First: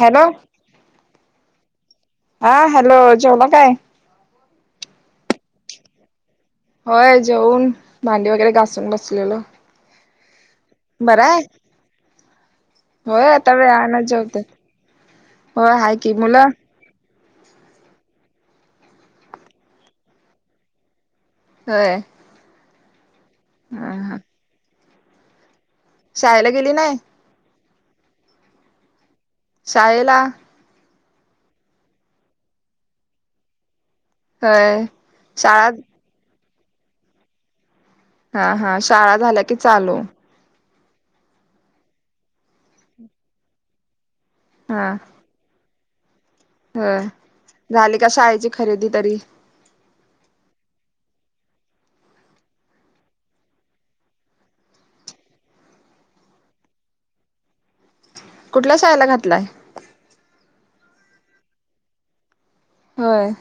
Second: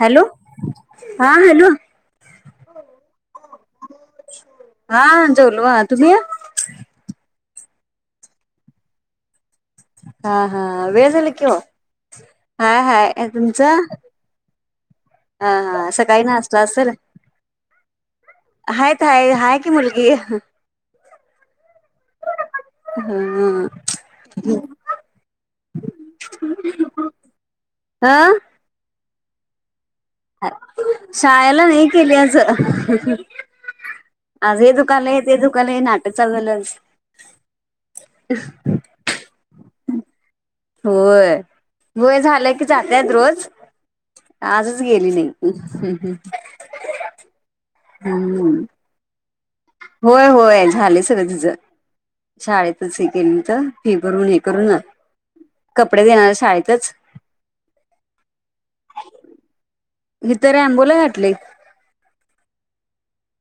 Hello हा hello हा hello जेवला काय? हा जेलू हा तुम्ही या होय जेऊन भांडी वगैरे घासून बसलेलो हा हा बरं वेळले आहे. कवा होय त आ न जाऊ ते हा हा सकाळी ना असला असेल हात आहेय आहेत की मुलगी होय हा शाळेला गेली नाही आा शाळेला शाळेला नाही गेली आज आज हे होय दुकान आहे ते शाळा दुकान नाटक चाललं त्यानचं हा हा शाळा झाल्या की चालू होय वय झालं की जातायत रोज आजच गेली नाही त ह झाली का शाळेची हम्म खरेदी तरी होय होय झाले सगळं तिझं शाळेतच हे केली तर फी भरून हे करू ना कपडे देणारऱ्या शाळेतच कुठल्या शाहाळेला घातलाय जर आंबोला घातले होय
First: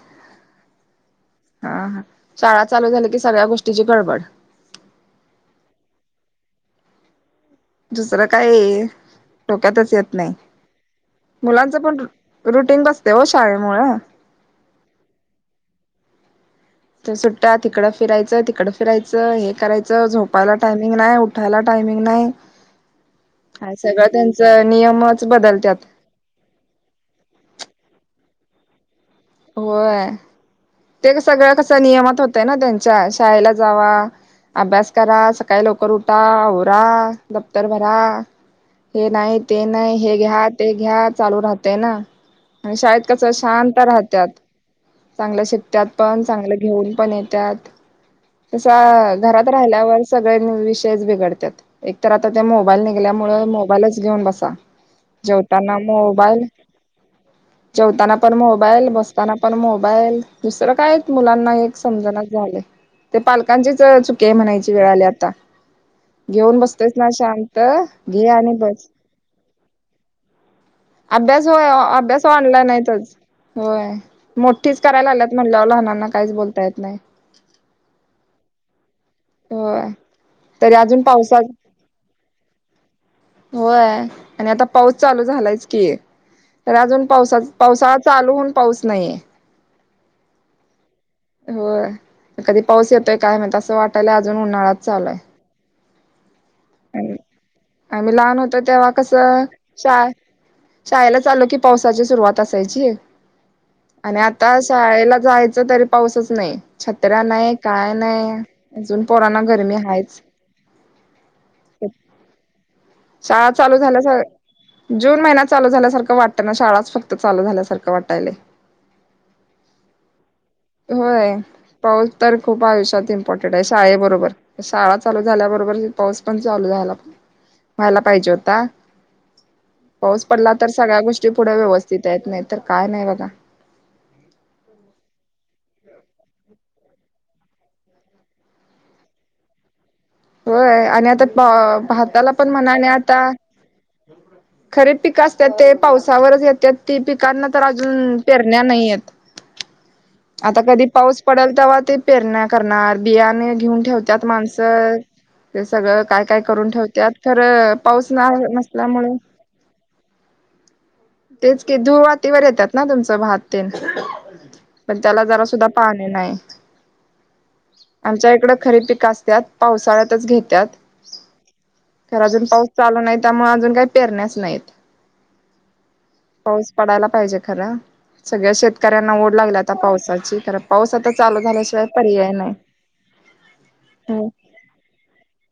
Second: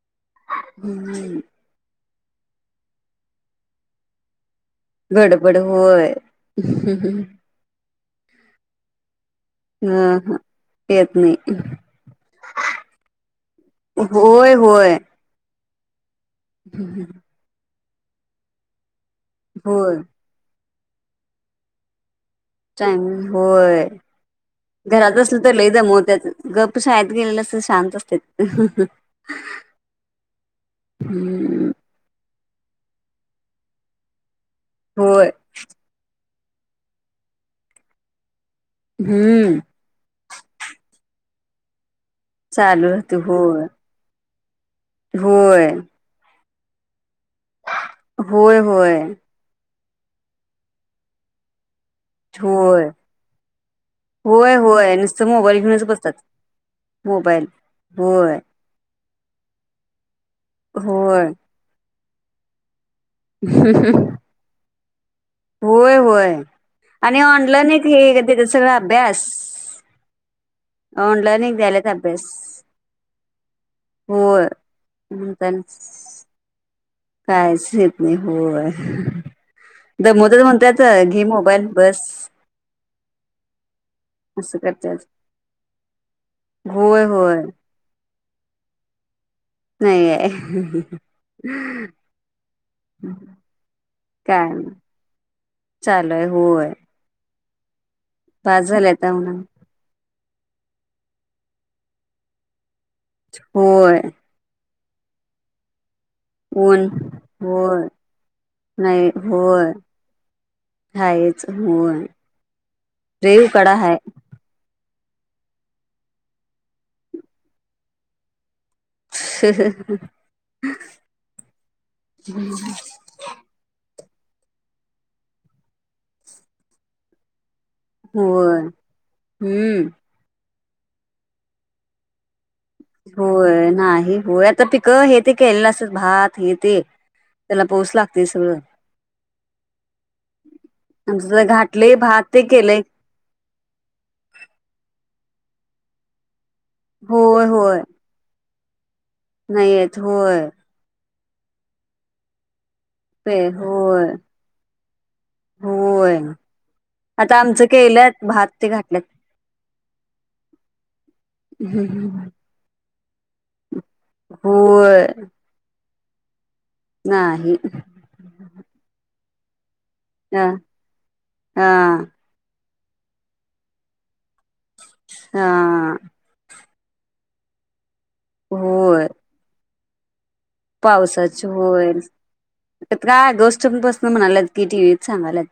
हम्म हा हा शाळा चालू झाली की सगळ्या गोष्टींची गडबड गडबड होय दुसरं काय डोक्यातच येत नाही ह येत नाही मुलांचं पण रुटीन बसते हो शाळे मु ह होय होय तर सुट्ट्या तिकडं फिरायचं तिकडं फिरायचं हे होय करायचं झोपायला टायमिंग नाही उठायला टायमिंग नाही टग होय सगळं त्यांचं घरात नियमच असल तर लै बदलत्यात जम त्या्यात गप् शाळेत गेलेलं असत शांत असते होय ते सगळ्या कस हम्म नियमात होत ना त्यांच्या शाळेला जावा अभ्यास करा होय सकाळी लवकर उठा होोरा दफ्तर भरा हे नाही हम्म ते नाही हे घ्या ते घ्या चालू राहतेय ना आणि चालू शाळेत राहतय कस होय शांत राह चांगलं होय शिकत्यात पण चांगलं घेऊन पण येत होय तस होय घरात राहिल्यावर सगळे विषय बिघडतात एक तर आता त्या होय मोबाईल निघल्यामुळे मोबाईलच घेऊन बसा होय होय नुसतं मोबाईल जेवताना घेऊनच बसतात मोबाईल मोबाईल जेवताना पण होय मोबाईल बस असताना पण मोबाईल दुसरं काय होय मुलांना एक समजणच झाले ते पालकांचीच चुकी आहे म्हणायची वेळ आल्यात होय होय घेऊन बसतस ना आणि शांत ऑनलाईन एक हे घे त्याचा आणि सगळा बस अभ्यास ऑनलाईन अभ्यास एक होय द्यायलात अभ्यास ऑनलाईन यच होय होय मोठीच करायला आल्यात म्हणल्या लहानांना म्हणतानाच काहीच बोलता येत नाही कायच येत नाही होय होय दमद तरी अजून म्हणतायच घी पावसात मोबाईल बस होय आणि असं आता पाऊस करतात चालू झालायच की तर होय अजून होय पावसा पावसाळा चालूहून पाऊस नाहीये होय. नाही कधी पाऊस येतोय काय मात असं वाटायला अजून उन्हाळात चालूय चालय होय आम्ही लहान होतो बास तेव्हा झालंय आता उन्हा कसं शा शाळेला चालो की पावसाची सुरुवात असायची होय आणि आता शाळेला जायच तरी पाऊसच नाही ऊन छतरा्या नाही होय काय नाही अजून पराना गरमी हाच कायच होन शाळा चालू झाल्या स जून महिन्यात चालू झाल्यासारखं वाटत ना शाळाच फक्त चालू झाल्यासारखं वाटायला ह् ह ह होय पाऊस तर खूप आयुष्यात इम्पॉर्टंट आहे शाळेबरोबर र शाळा चालू झाल्या बरोबर पाऊस पण चालू झायलाण व्हायला पाहिजे होता होय हम्म पाऊस पडला तर सगळ्या गोष्टी पुढे व्यवस्थित येत नाहीत होय नाही होय आता पिक हे ते केलं अस भात येते त्याला पोच लागते सगळं होय आणि आता आमचं तर घाटले भात भाताला ते पण केलंय म्हणाने आता खरे पिक अस तर ते पावसावर घेत्यात ते पिकांना तर अजून पेरण्या नाहीयेत नाहीयत होय पडलं तेव्हा ते पेरण्या करणार पे बियाणे घेऊन होय ठेवतात माणसं ते सगळं होय काय काय करून ठेवत्यात आता आमचं खरं पाऊस केलंत भात नाही ते घातल्यात नसल्यामुळे [inaudible] तेचं की धुवातीवर येतात ना तुमचं भात तेन पण होय त्याला जरा सुद्धा पाणी नाही नाही आमच्या इकडं खरीब पिक असत्यात पावसाळ्यांत हा घेत्यात हा तर अजून पाऊस चालू नाही, त्यामुळे अजून काय पेरण्या हा पाऊस पडायला पाहिजे खरं सगळ्या होय शेतकऱ्यांना ओढ लागलीया आता पावसाची खरं पाऊस आता चालू पावसाची झाल्याशिवाय होय पर्याय नाही. त्यात काय आँगस्ट म्हणाल्यात की टीव्हीत सांगाल्यात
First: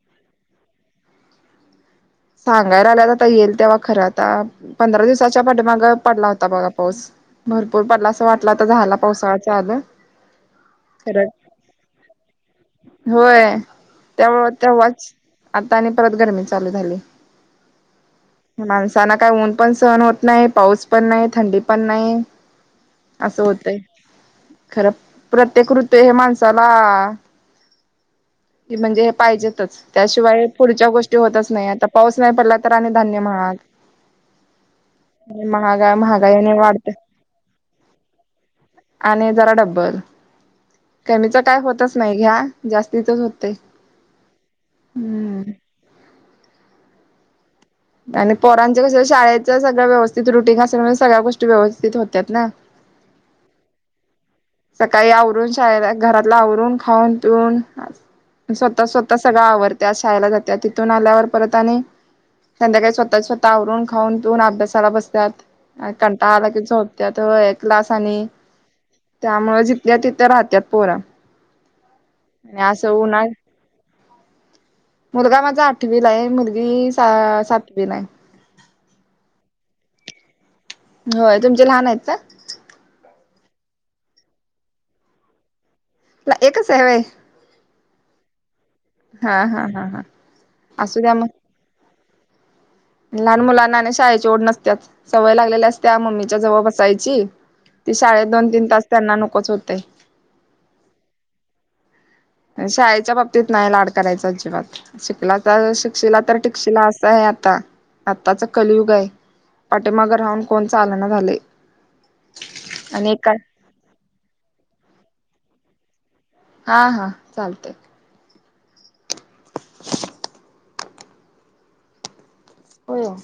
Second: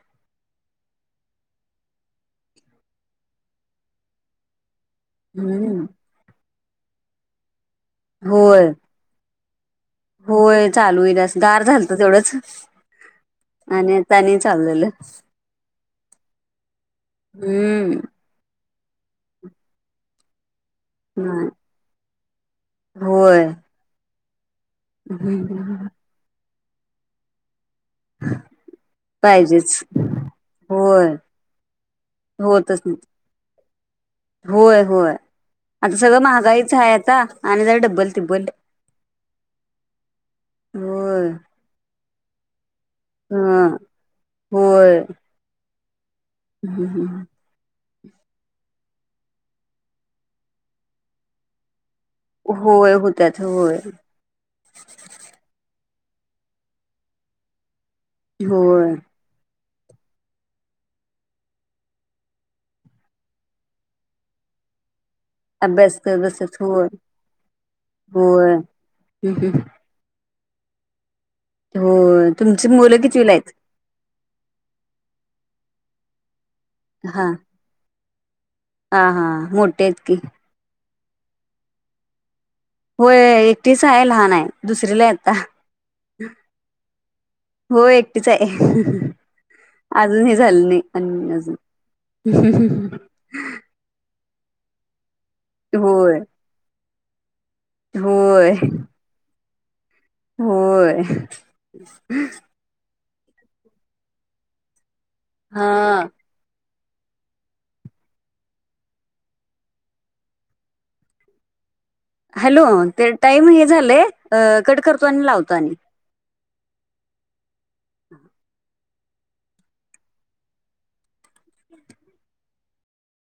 सांगा लागल्यात आता येईल तेव्हा खरं आता पंधरा दिवसाच्या हम्म पाठीमागं पडला होता, बघा पाऊस भरपूर पडला असं वाटलं होय झाला पाऊसा होय चालू होईल असं गार झालत तेवढंच होय आणि आता त्य आणि चालू झालं तेव्हाच आता आणि परत गरमी चालू झाली हम्म माणसांना काय ऊन पण सहण होत नाही, पाऊस पण नाही, थंडी पण नाही असं होय. होतय खरं प्रत्येक हम्म. ऋतू हे माणसाला ती म्हणजे पाहिजेच. पाहिजेतच त्याशिवाय पुढच्या होय. गोष्टी होतंच नाही आता पाऊस नाही पडला तर होतच आणि नाही. धान्य महाग होय होय महागा आता सगळं महागाईने महागाईच वाढते आहे, आता आणि जर डब्बल तिब्बल आणि जरा डब्बल कमीच काय होतंच नाही घ्या जास्तीचच हा होतंय होय हम्म हम्म हम् आणि पोरांचे कसं शाळेचं सगळं व्यवस्थित रुटींग असेल, सगळ्या गोष्टी व्यवस्थित होत्यात ना होय होत्यात होय सकाळी आवरून शाळला घरातलं आवरून खाऊन पिऊन स्वतः होय. स्वतः सगळं आवरत्या शाळेला जात्यातिथून आल्यावर परत आणि संध्याकाळी स्वतः स्वतः आवरून खाऊन पिऊन अभ्यासाला बस त्यात अन अभ्यास करत कंटाळा आला बसत्यात. की होय. झोपत्यात व्हय क्लास आणि होय. हम्म. त्यामुळं जिथल्या तिथं राहत्यात पोरं होय. आणि तुमची असं मुलं कितवीला उनाड आहेत? मुलगा माझा आठवीला हाय, मुलगी हा. सातवीला हाय. हा हा मोठे आहेत की होय, तुमचे लहान आहेत काय? होय एकटीच आहे लहान आहे दुसरीला हाय आता एकच हाय व्हयं हो एकटीच आहे हा हा हा अजून हे झालं नाही असू द्या मग आणि अजून [inaudible] लहान मुलांना आणि शाळेची ओढ नसत्याच सवय लागलेली असत्या होय मम्मीच्या जवळ बसायची ते शाळेत होय दोन, तीन तास त्यांना नकोच होतंय. होय. शाळेच्या बाबतीत नाही लाड करायचा अजिबात शिकला हा तर शिकशीला तर टिकशिला असं हाय आता आताच कलयुग हाय. पाठिमाग राहून कोण चालना झालंय. हॅलो ते टाइम हे झालंय कट करतो, आणि लावतो आणि हा हा चालतंय. होय ओ